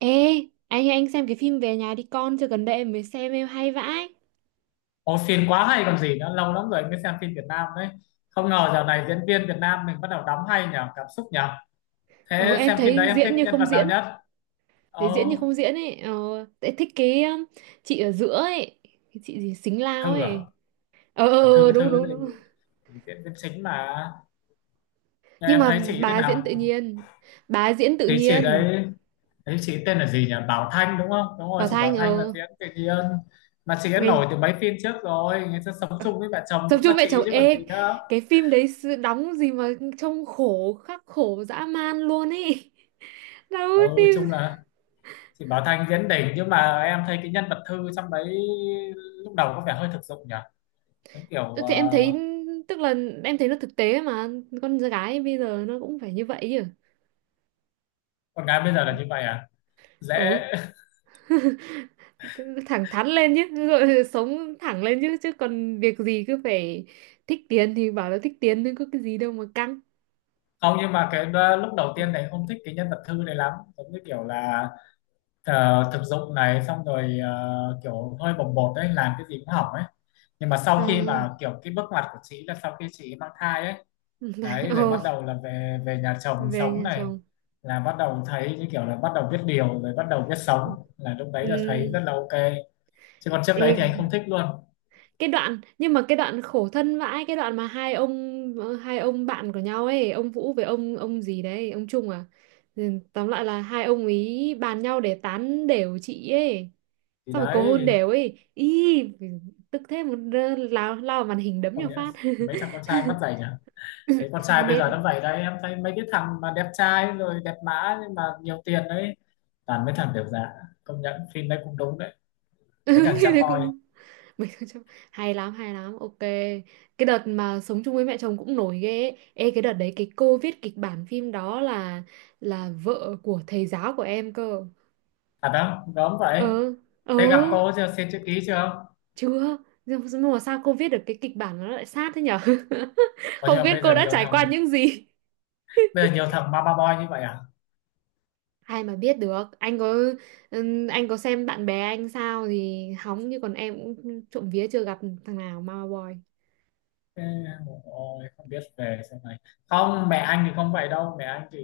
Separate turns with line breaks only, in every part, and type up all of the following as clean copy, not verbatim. Ê, anh xem cái phim Về nhà đi con chưa? Gần đây em mới xem, em hay vãi.
Ồ, phim quá hay còn gì nữa, lâu lắm rồi mới xem phim Việt Nam đấy. Không ngờ dạo này diễn viên Việt Nam mình bắt đầu đóng hay nhở, cảm xúc nhở.
Ờ,
Thế
em
xem phim đấy
thấy
em
diễn
thích
như
nhân
không
vật nào
diễn,
nhất?
thấy diễn như
Ồ,
không diễn ấy. Ờ, em thích cái chị ở giữa ấy, cái chị gì Xính Lao
Thư
ấy.
à?
Ờ
À
ờ, ờ,
Thư,
đúng
Thư
đúng
thì,
đúng.
thì diễn viên chính mà. Nhưng
Nhưng
em
mà
thấy chị thế
bà diễn tự
nào?
nhiên. Bà diễn tự
Thì chị
nhiên.
đấy, thấy chị tên là gì nhỉ? Bảo Thanh đúng không? Đúng rồi,
Bảo
chị Bảo
Thanh,
Thanh là diễn tự nhiên. Mà chị đã nổi
ngày,
từ mấy phim trước rồi, người ta sống
ờ,
chung với mẹ chồng
tập
cũng là
trung mẹ
chị
chồng,
chứ còn gì nữa.
cái phim đấy, đóng gì mà trông khắc khổ dã man luôn ấy. Đâu
Ừ,
phim
chung là chị Bảo Thanh diễn đỉnh, nhưng mà em thấy cái nhân vật Thư trong đấy lúc đầu có vẻ hơi thực dụng nhỉ, giống kiểu
Ừ, thì em thấy, tức là em thấy nó thực tế mà con gái bây giờ nó cũng phải như vậy chứ.
con gái bây giờ là như vậy à, dễ.
Ừ, thẳng thắn lên chứ, rồi sống thẳng lên chứ chứ còn việc gì cứ phải thích tiền thì bảo là thích tiền, nhưng có cái gì đâu mà căng.
Không, nhưng mà lúc đầu tiên này không thích cái nhân vật Thư này lắm, giống như kiểu là thực dụng này, xong rồi kiểu hơi bồng bột đấy, làm cái gì cũng hỏng ấy. Nhưng mà
À,
sau khi mà kiểu cái bước ngoặt của chị là sau khi chị mang thai ấy, đấy rồi
ồ,
bắt đầu là về về nhà chồng
về
sống
nhà
này,
chồng.
là bắt đầu thấy như kiểu là bắt đầu biết điều rồi, bắt đầu biết sống, là lúc đấy là
Ừ,
thấy rất là ok, chứ còn trước
ê,
đấy thì anh không thích luôn.
cái đoạn nhưng mà cái đoạn khổ thân vãi, cái đoạn mà hai ông bạn của nhau ấy, ông Vũ với ông gì đấy, ông Trung à? Ừ, tóm lại là hai ông ý bàn nhau để tán đều chị ấy,
Thì
xong rồi cầu hôn
đấy
đều ấy ý, tức thế một lao lao vào màn hình đấm nhau
không nhẽ
phát.
mấy thằng con trai mắt dày nhỉ. Thấy con
Mà
trai bây
nết.
giờ nó dày đấy, em thấy mấy cái thằng mà đẹp trai rồi đẹp mã nhưng mà nhiều tiền đấy, toàn mấy thằng tiểu dạ. Công nhận phim đấy cũng đúng đấy, mấy
Ừ,
thằng
phim
sad
đấy cũng
boy.
đúng. Mình không chấp- hay lắm hay lắm, ok. Cái đợt mà sống chung với mẹ chồng cũng nổi ghê ấy. Ê, cái đợt đấy cái cô viết kịch bản phim đó là vợ của thầy giáo của em cơ.
À đó gớm vậy,
Ừ, ừ,
thế gặp cô chưa, xin chữ ký chưa?
chưa, nhưng mà sao cô viết được cái kịch bản mà nó lại sát thế nhở?
Còn
Không
nhưng mà
biết
bây
cô
giờ
đã
nhiều
trải qua
thằng,
những gì.
bây giờ nhiều thằng mama boy như vậy à?
Ai mà biết được, anh có xem bạn bè anh sao thì hóng, như còn em cũng trộm vía chưa gặp thằng nào mama boy.
Thế, ôi, không biết về sau này, không mẹ anh thì không vậy đâu, mẹ anh thì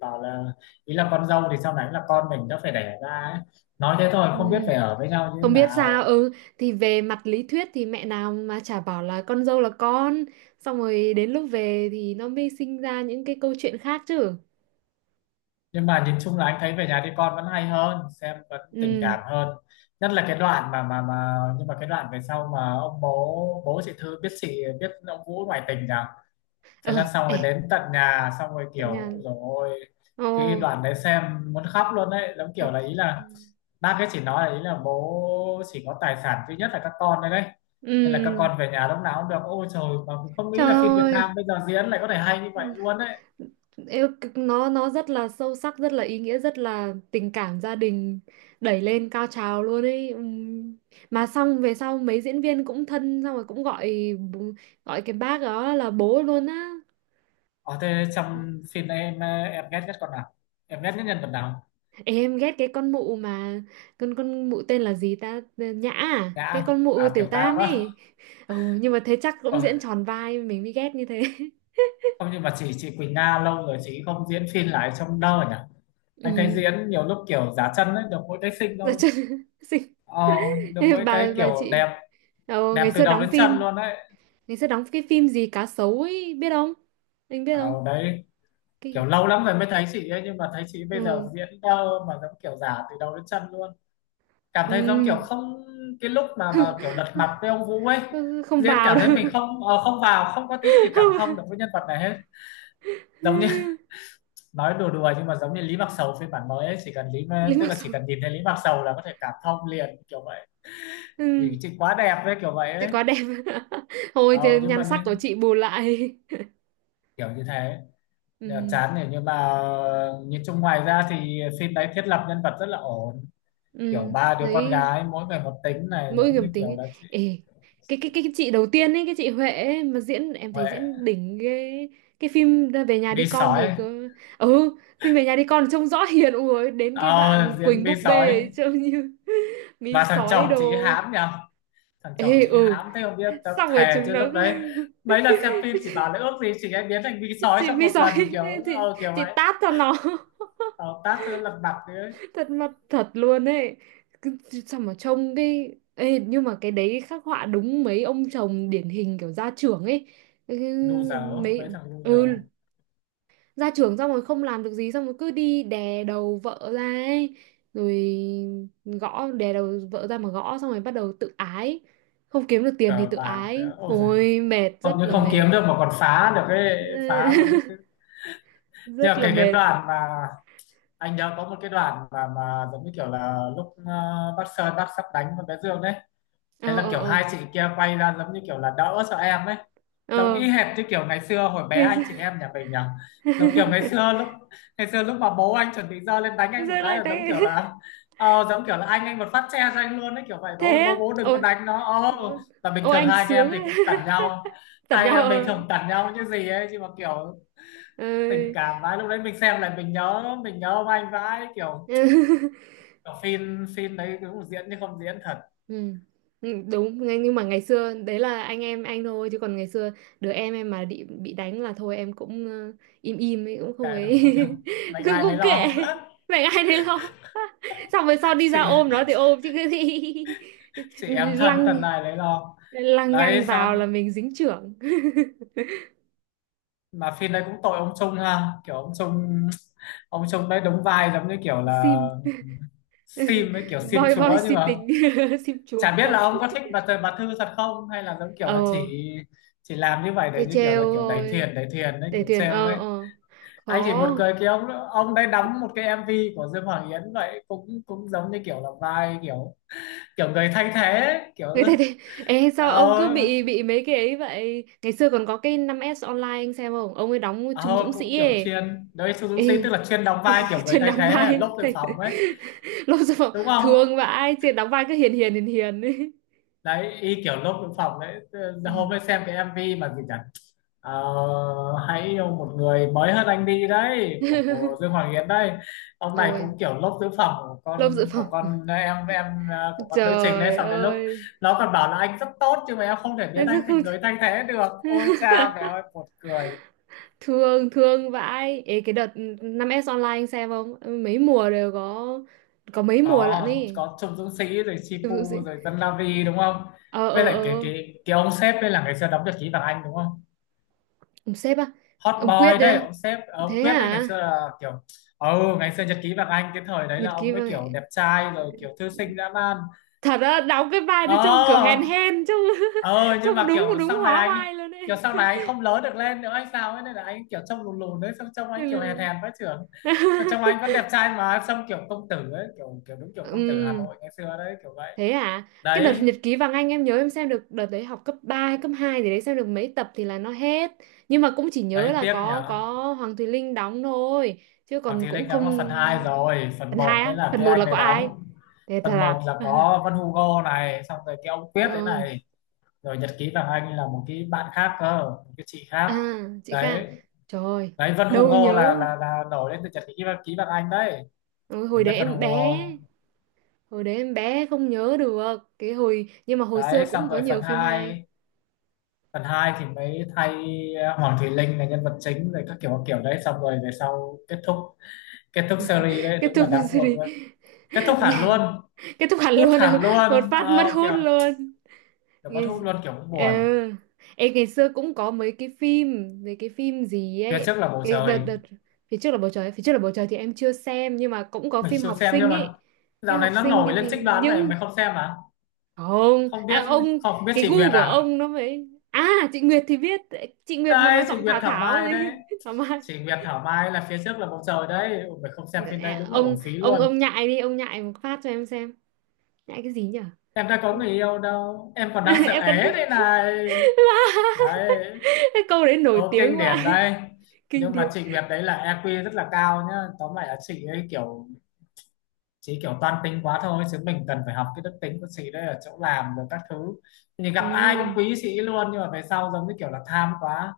bảo là ý là con dâu thì sau này là con mình đã phải đẻ ra ấy. Nói thế thôi không biết
Ừ.
phải ở với nhau như thế
Không biết sao,
nào.
ừ thì về mặt lý thuyết thì mẹ nào mà chả bảo là con dâu là con, xong rồi đến lúc về thì nó mới sinh ra những cái câu chuyện khác chứ.
Nhưng mà nhìn chung là anh thấy Về nhà đi con vẫn hay hơn, xem vẫn tình
Ừ.
cảm hơn. Nhất là cái đoạn mà mà nhưng mà cái đoạn về sau mà ông bố, bố chị Thư biết, chị biết ông Vũ ngoại tình nhỉ.
Ờ.
Thế là xong
Ê.
rồi đến tận nhà, xong rồi kiểu
Tận nhà.
rồi ôi,
Ồ.
cái đoạn đấy xem muốn khóc luôn đấy, giống kiểu
Khóc.
là ý
Ừ.
là bác ấy chỉ nói là ý là bố chỉ có tài sản duy nhất là các con đấy đấy, nên là các
Ừ,
con về nhà lúc nào cũng được. Ôi trời, mà không
trời
nghĩ là phim Việt Nam
ơi.
bây giờ diễn lại có thể hay như vậy
Ừ.
luôn đấy.
Yêu- nó rất là sâu sắc, rất là ý nghĩa, rất là tình cảm gia đình đẩy lên cao trào luôn ấy. Ừm. Mà xong về sau mấy diễn viên cũng thân, xong rồi cũng gọi bố- gọi cái bác đó là bố luôn á.
Ở thế trong phim này em ghét nhất con nào, em ghét nhất nhân vật nào?
Ê, em ghét cái con mụ mà con mụ tên là gì ta? Ờ, Nhã à? Cái
Nhã
con mụ
à,
tiểu
Tiểu Tam
tam
á.
ấy. Ừ, nhưng mà thế chắc
Ờ
cũng diễn tròn vai, mình mới ghét như thế.
không, nhưng mà chị Quỳnh Nga lâu rồi chị không diễn phim lại trong đâu nhỉ. Anh thấy
Ừ.
diễn nhiều lúc kiểu giả chân ấy, được mỗi cái xinh
Dạ,
thôi.
chứ-
Ờ, được mỗi cái
bà
kiểu
chị,
đẹp,
ờ, ngày
đẹp từ
xưa
đầu
đóng
đến chân
phim.
luôn đấy.
Mình sẽ đóng cái phim gì cá sấu ấy, biết không? Anh biết
Ờ,
không?
đấy kiểu
Cái—
lâu lắm rồi mới thấy chị ấy, nhưng mà thấy chị bây giờ
Ừ.
diễn đâu mà, giống kiểu giả từ đầu đến chân luôn, cảm thấy giống
Ừ.
kiểu không. Cái lúc mà kiểu lật mặt với ông Vũ ấy,
Ừ, không
diễn
vào
cảm thấy mình
được.
không không vào, không có tí gì cảm
Không vào.
thông được với nhân vật này hết. Giống như nói đùa đùa, nhưng mà giống như Lý Mạc Sầu phiên bản mới ấy, chỉ cần
Lý
Tức
mặc
là
dù—
chỉ cần nhìn thấy Lý Mạc Sầu là có thể cảm thông liền kiểu vậy.
Ừ.
Vì chị quá đẹp với kiểu vậy
Chị
ấy.
quá đẹp. Thôi
ờ,
thì
nhưng
nhan
mà
sắc của
như,
chị bù lại.
Kiểu như thế. Dạ,
Ừ.
chán này, nhưng mà nhìn chung ngoài ra thì phim đấy thiết lập nhân vật rất là ổn, kiểu
Ừ.
ba đứa con
Thấy
gái mỗi người một tính này,
mỗi
giống
người một
như kiểu
tính,
là chị
ê cái chị đầu tiên ấy, cái chị Huệ ấy, mà diễn, em thấy
Huệ
diễn đỉnh, cái phim Về nhà đi
vi
con thì
sói.
cứ, ừ, phim Về nhà đi con trông rõ hiền ui, đến cái
Ờ,
đoạn
diễn
Quỳnh
vi
búp bê
sói
ấy, trông như mí
mà thằng
sói
chồng
đồ,
chị hãm nhở. Thằng chồng
ê,
chị
ừ,
hãm thế không biết, tao
xong rồi
thề
chúng
chứ
nó
lúc đấy mấy lần xem phim chỉ bảo là ước gì chị ấy biến thành vi sói
chị
trong
mí
một
sói,
lần kiểu
chị
kiểu
chị
vậy.
tát cho nó,
Ờ, tát cho nó lật mặt đi ấy.
thật mặt thật luôn ấy. Cứ- sao mà trông cái. Ê, nhưng mà cái đấy khắc họa đúng mấy ông chồng điển hình kiểu gia trưởng ấy. Ừ,
Loser,
mấy,
mấy thằng
ừ
loser,
gia trưởng xong rồi không làm được gì, xong rồi cứ đi đè đầu vợ ra ấy, rồi gõ đè đầu vợ ra mà gõ, xong rồi bắt đầu tự ái, không kiếm được tiền thì
cờ
tự
bạc
ái,
nữa ôi giời,
ôi mệt, rất
không những
là
không
mệt.
kiếm được mà còn phá được, cái phá luôn đấy chứ. Thế
Rất
là
là
cái
mệt.
đoạn mà, anh nhớ có một cái đoạn mà giống như kiểu là lúc bác Sơn, bác sắp đánh con bé Dương đấy.
Ờ,
Thế là
ờ,
kiểu
ờ,
hai chị kia quay ra giống như kiểu là đỡ cho em ấy, giống
ờ.
y hệt như kiểu ngày xưa hồi bé
Ngày
anh
xưa-
chị em nhà mình nhỉ. Giống kiểu ngày xưa lúc, ngày xưa lúc mà bố anh chuẩn bị giơ lên đánh anh một
Rơi
cái
lại
là giống
đấy.
kiểu là giống kiểu là anh một phát che cho anh luôn ấy, kiểu vậy. Bố
Thế
ơi,
á.
bố bố đừng có
Ồ.
đánh nó ờ.
Vâng.
Và bình
Ô
thường
anh
hai anh em
sướng
thì
ấy.
cũng cẩn nhau,
Tận
hai anh
nhau
em bình
ờ.
thường cẩn nhau như gì ấy, nhưng mà kiểu tình
Ơi.
cảm vãi lúc đấy, mình xem lại mình nhớ, mình nhớ ông anh vãi kiểu, kiểu phim phim đấy cũng diễn chứ không diễn thật.
Ừ. Ừ, đúng ngay- nhưng mà ngày xưa đấy là anh em anh thôi, chứ còn ngày xưa đứa em mà bị đánh là thôi, em cũng im im ấy, cũng không
Kệ đúng
ấy.
không, kiểu mệnh
cũng
ai lấy
cũng kệ
lo.
mẹ ai đấy lo. Xong rồi sau đi
chị
ra ôm nó thì ôm chứ cái gì.
chị em thân,
lăng
thân này lấy lo.
lăng nhăng
Đấy
vào
xong,
là mình dính chưởng.
mà phim đấy cũng tội ông Trung ha, kiểu ông Trung, ông Trung đấy đóng vai giống như kiểu là
Sim.
sim ấy, kiểu sim
boy boy
chúa chứ
si
mà.
tình. Sim chúa
Chả biết
thật.
là ông có thích bà Thư thật không, hay là giống kiểu
Ờ,
là chỉ làm như vậy để
để
như kiểu là
trêu
kiểu đẩy
thôi,
thuyền, đẩy thuyền đấy,
để
kiểu
thuyền,
trêu
ờ,
đấy.
ờ,
Anh chỉ một
khó.
cười, cái ông đấy đóng một cái MV của Dương Hoàng Yến vậy, cũng cũng giống như kiểu là vai kiểu, kiểu người thay thế kiểu.
Người ta thì ê, sao
ờ
ông cứ bị mấy cái ấy vậy? Ngày xưa còn có cái 5S Online, anh xem không? Ông ấy đóng Trung
ờ
Dũng
Cũng
Sĩ
kiểu
ấy.
chuyên đấy,
Ê,
Suzuki tức là chuyên đóng vai kiểu người
chuyên
thay
đóng
thế hay là
vai
lốp dự
thầy.
phòng ấy.
Lúc sau
Đúng không,
thương vãi, chuyên đóng vai cứ hiền hiền hiền hiền ấy.
đấy y kiểu lốp dự phòng đấy.
Ừ.
Ờ, hôm ấy xem cái MV mà gì nhỉ. Ờ, hãy yêu một người mới hơn anh đi đấy của Dương Hoàng Yến đấy. Ông này
Ôi
cũng kiểu lốp tứ phẩm của
lông dự phòng,
con em. Ờ, của con nữ trình đấy,
trời
xong đến lúc
ơi,
nó còn bảo là anh rất tốt nhưng mà em không thể biến
em
anh
rất không.
thành người thay thế được, ôi cha mẹ ơi buồn cười.
Thương thương vãi. Ê, cái đợt 5S Online anh xem không? Ừ, mấy mùa đều có mấy mùa lận
có
ý.
có Trung Dũng Sĩ rồi
Dụ
Chipu
gì-
rồi Dân La Vi đúng không,
ờ,
với
ờ,
lại cái
ờ,
cái cái ông sếp đây là ngày xưa đóng được Chí Vàng Anh đúng không,
ông sếp à?
hot
Ông Quyết
boy
đấy
đấy.
à?
Ông sếp ông
Thế
Quyết đấy ngày
à?
xưa là kiểu, ừ ngày xưa Nhật ký Vàng Anh cái thời đấy
Nhật
là
ký
ông mới kiểu
vậy?
đẹp trai rồi kiểu thư sinh dã man.
Thật á? Đóng cái vai nó trông kiểu
ờ
hèn hèn, trông
nhưng
trông
mà
đúng
kiểu
đúng
sau này
hóa
anh,
vai luôn
kiểu
ấy.
sau này anh không lớn được lên nữa hay sao ấy, nên là anh kiểu trông lùn lùn đấy, xong trông anh kiểu hèn
Ừ.
hèn với trưởng. Xong trông anh vẫn đẹp trai mà, xong kiểu công tử ấy, kiểu kiểu đúng kiểu công tử Hà
Ừ,
Nội ngày xưa đấy kiểu vậy.
thế à? Cái đợt
Đấy
Nhật ký Vàng Anh, em nhớ em xem được đợt đấy học cấp 3 hay cấp 2 gì đấy, xem được mấy tập thì là nó hết. Nhưng mà cũng chỉ nhớ
đấy
là
tiếc nhỉ.
có Hoàng Thùy Linh đóng thôi, chứ
Hoàng
còn
Thùy
cũng
Linh
không.
đóng là phần 2 rồi, phần
Phần 2
một mới
á?
là
Phần
cái
một
anh
là có
đấy
ai?
đóng.
Thế thật
Phần
à?
một là có Vân Hugo này, xong rồi cái ông Quyết đấy
Ờ.
này, rồi Nhật ký Vàng Anh là một cái bạn khác cơ, một cái chị
À,
khác.
chị Kha.
Đấy
Trời ơi,
đấy Vân
đâu
Hugo là
nhớ.
là nổi lên từ Nhật ký vàng ký Vàng Anh đấy.
Ừ,
Mình biết Vân Hugo.
hồi đấy em bé không nhớ được. Cái hồi nhưng mà hồi
Đấy
xưa cũng
xong
có
rồi
nhiều
phần
phim hay.
hai, phần 2 thì mới thay Hoàng Thùy Linh là nhân vật chính rồi các kiểu đấy, xong rồi về sau kết thúc, kết thúc series đấy
Kết
đúng là
thúc
đáng buồn
series.
luôn. Kết thúc hẳn luôn,
Kết thúc hẳn
cút
luôn,
hẳn
một
luôn
phát mất
ờ,
hút
kìa
luôn.
kiểu bắt hút
Ngày—
luôn kiểu cũng
Ờ.
buồn.
Ê, ngày xưa cũng có mấy cái phim gì
Phía
ấy,
trước là bầu
cái đợt
trời,
đợt Phía trước là bầu trời thì em chưa xem, nhưng mà cũng có
mình
phim
chưa
học
xem nhưng
sinh
mà
ấy. Phim
dạo
học
này nó
sinh
nổi
cái
lên
gì
trích đoán này,
nhưng,
mày không xem à?
không
Không
à,
biết,
ông,
không biết
cái
chị Nguyệt
gu của
à.
ông nó phải. À, chị Nguyệt thì biết. Chị Nguyệt mà nói
Đây chị
giọng
Nguyệt
Thảo,
Thảo
Thảo
Mai
gì?
đấy,
Thảo Mai.
chị Nguyệt Thảo Mai là Phía trước là bầu trời đấy. Ôi, mày không xem phim đấy
À,
đúng là
ông
uổng phí
ông
luôn.
ông nhại đi, ông nhại một phát cho em xem. Nhại cái gì nhở?
Em đã có người yêu đâu, em còn đang sợ
Em cần.
é đây này. Đấy
Cái câu đấy nổi
câu
tiếng
kinh điển
quá.
đây.
Kinh
Nhưng mà
điển.
chị Nguyệt đấy là EQ rất là cao nhá, tóm lại là chị ấy kiểu, chị kiểu toan tính quá thôi, chứ mình cần phải học cái đức tính của chị đấy ở chỗ làm rồi các thứ, thì gặp ai cũng
Ừ,
quý chị luôn, nhưng mà về sau giống như kiểu là tham quá.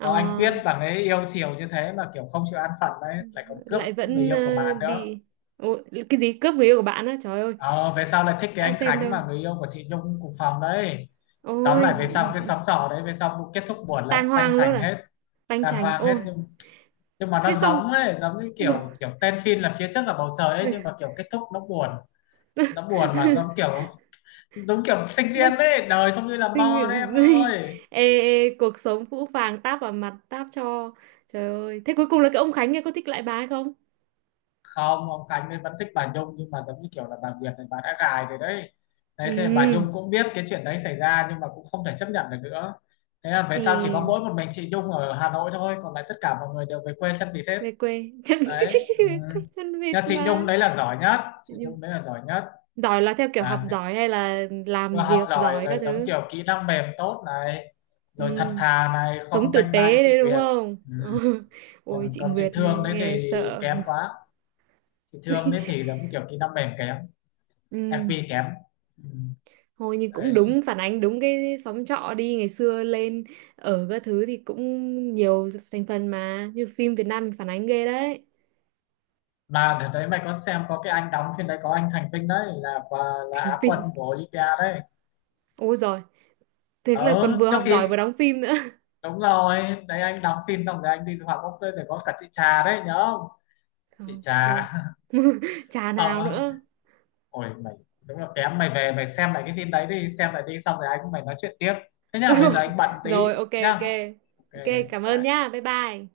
Có anh
à,
Quyết bằng ấy yêu chiều như thế mà kiểu không chịu an phận đấy, lại còn cướp
lại
người
vẫn
yêu của bạn nữa.
đi. Ủa, cái gì cướp người yêu của bạn á, trời ơi,
Ờ, về sau lại thích cái
đã
anh
xem
Khánh
đâu.
mà người yêu của chị Nhung cùng phòng đấy. Tóm
Ôi
lại về sau cái xóm trọ đấy về sau kết thúc buồn lắm,
tang
banh
hoang luôn
chành
à,
hết,
tanh
tàn
chành
hoang hết.
ôi.
Nhưng mà nó
Thế xong
giống ấy, giống như
rồi.
kiểu, kiểu tên phim là Phía trước là bầu trời ấy, nhưng mà kiểu kết thúc nó buồn, nó buồn mà giống kiểu, giống kiểu sinh viên
Nó-
đấy, đời không như là mơ đấy em ơi.
ê, ê, cuộc sống phũ phàng táp vào mặt, táp cho. Trời ơi, thế cuối cùng là cái ông Khánh kia có thích lại bà hay không?
Không, ông Khánh ấy vẫn thích bà Nhung nhưng mà giống như kiểu là bà Việt này bà đã gài rồi đấy. Đấy
Ừ,
thế bà Nhung cũng biết cái chuyện đấy xảy ra, nhưng mà cũng không thể chấp nhận được nữa. Thế là về sau chỉ có
ê,
mỗi một mình chị Nhung ở Hà Nội thôi, còn lại tất cả mọi người đều về quê sân vì thế.
về quê. Chân
Đấy ừ.
về quê chân vịt
Nhưng chị Nhung
mà.
đấy là giỏi nhất, chị
Nhưng-
Nhung đấy là giỏi nhất,
giỏi là theo kiểu học
là
giỏi hay là làm
vừa học
việc
giỏi
giỏi các
rồi, giống
thứ?
kiểu kỹ năng mềm tốt này,
Ừ,
rồi thật thà này,
sống
không
tử
danh ma như
tế đấy
chị
đúng
Việt.
không?
Ừ.
Ôi
Còn
chị
còn chị
Nguyệt
Thương đấy
nghe
thì
sợ.
kém quá, chị Thương đấy thì giống như kiểu kỹ năng mềm kém,
Ừ,
EQ kém. Ừ.
thôi nhưng cũng
Đấy
đúng, phản ánh đúng cái xóm trọ đi ngày xưa lên ở các thứ thì cũng nhiều thành phần, mà như phim Việt Nam mình phản ánh ghê đấy.
mà đợt đấy mày có xem, có cái anh đóng phim đấy, có anh Thành Vinh đấy là quả, là
Thành
Á quân
tinh,
của Olympia đấy.
ôi giời, thế là còn
Ờ
vừa
trước
học
khi,
giỏi vừa đóng phim nữa.
đúng rồi đấy anh đóng phim xong rồi anh đi du học bốc, rồi có cả chị Trà đấy nhớ không. Chị
Không
Trà
không. Chả
không
nào
á.
nữa.
Ôi mày đúng là kém, mày về mày xem lại cái phim đấy đi, xem lại đi xong rồi anh với mày nói chuyện tiếp. Thế nhá bây giờ anh bận tí
Rồi, ok,
nhá,
ok,
ok
ok, cảm ơn
bye.
nhá, bye bye.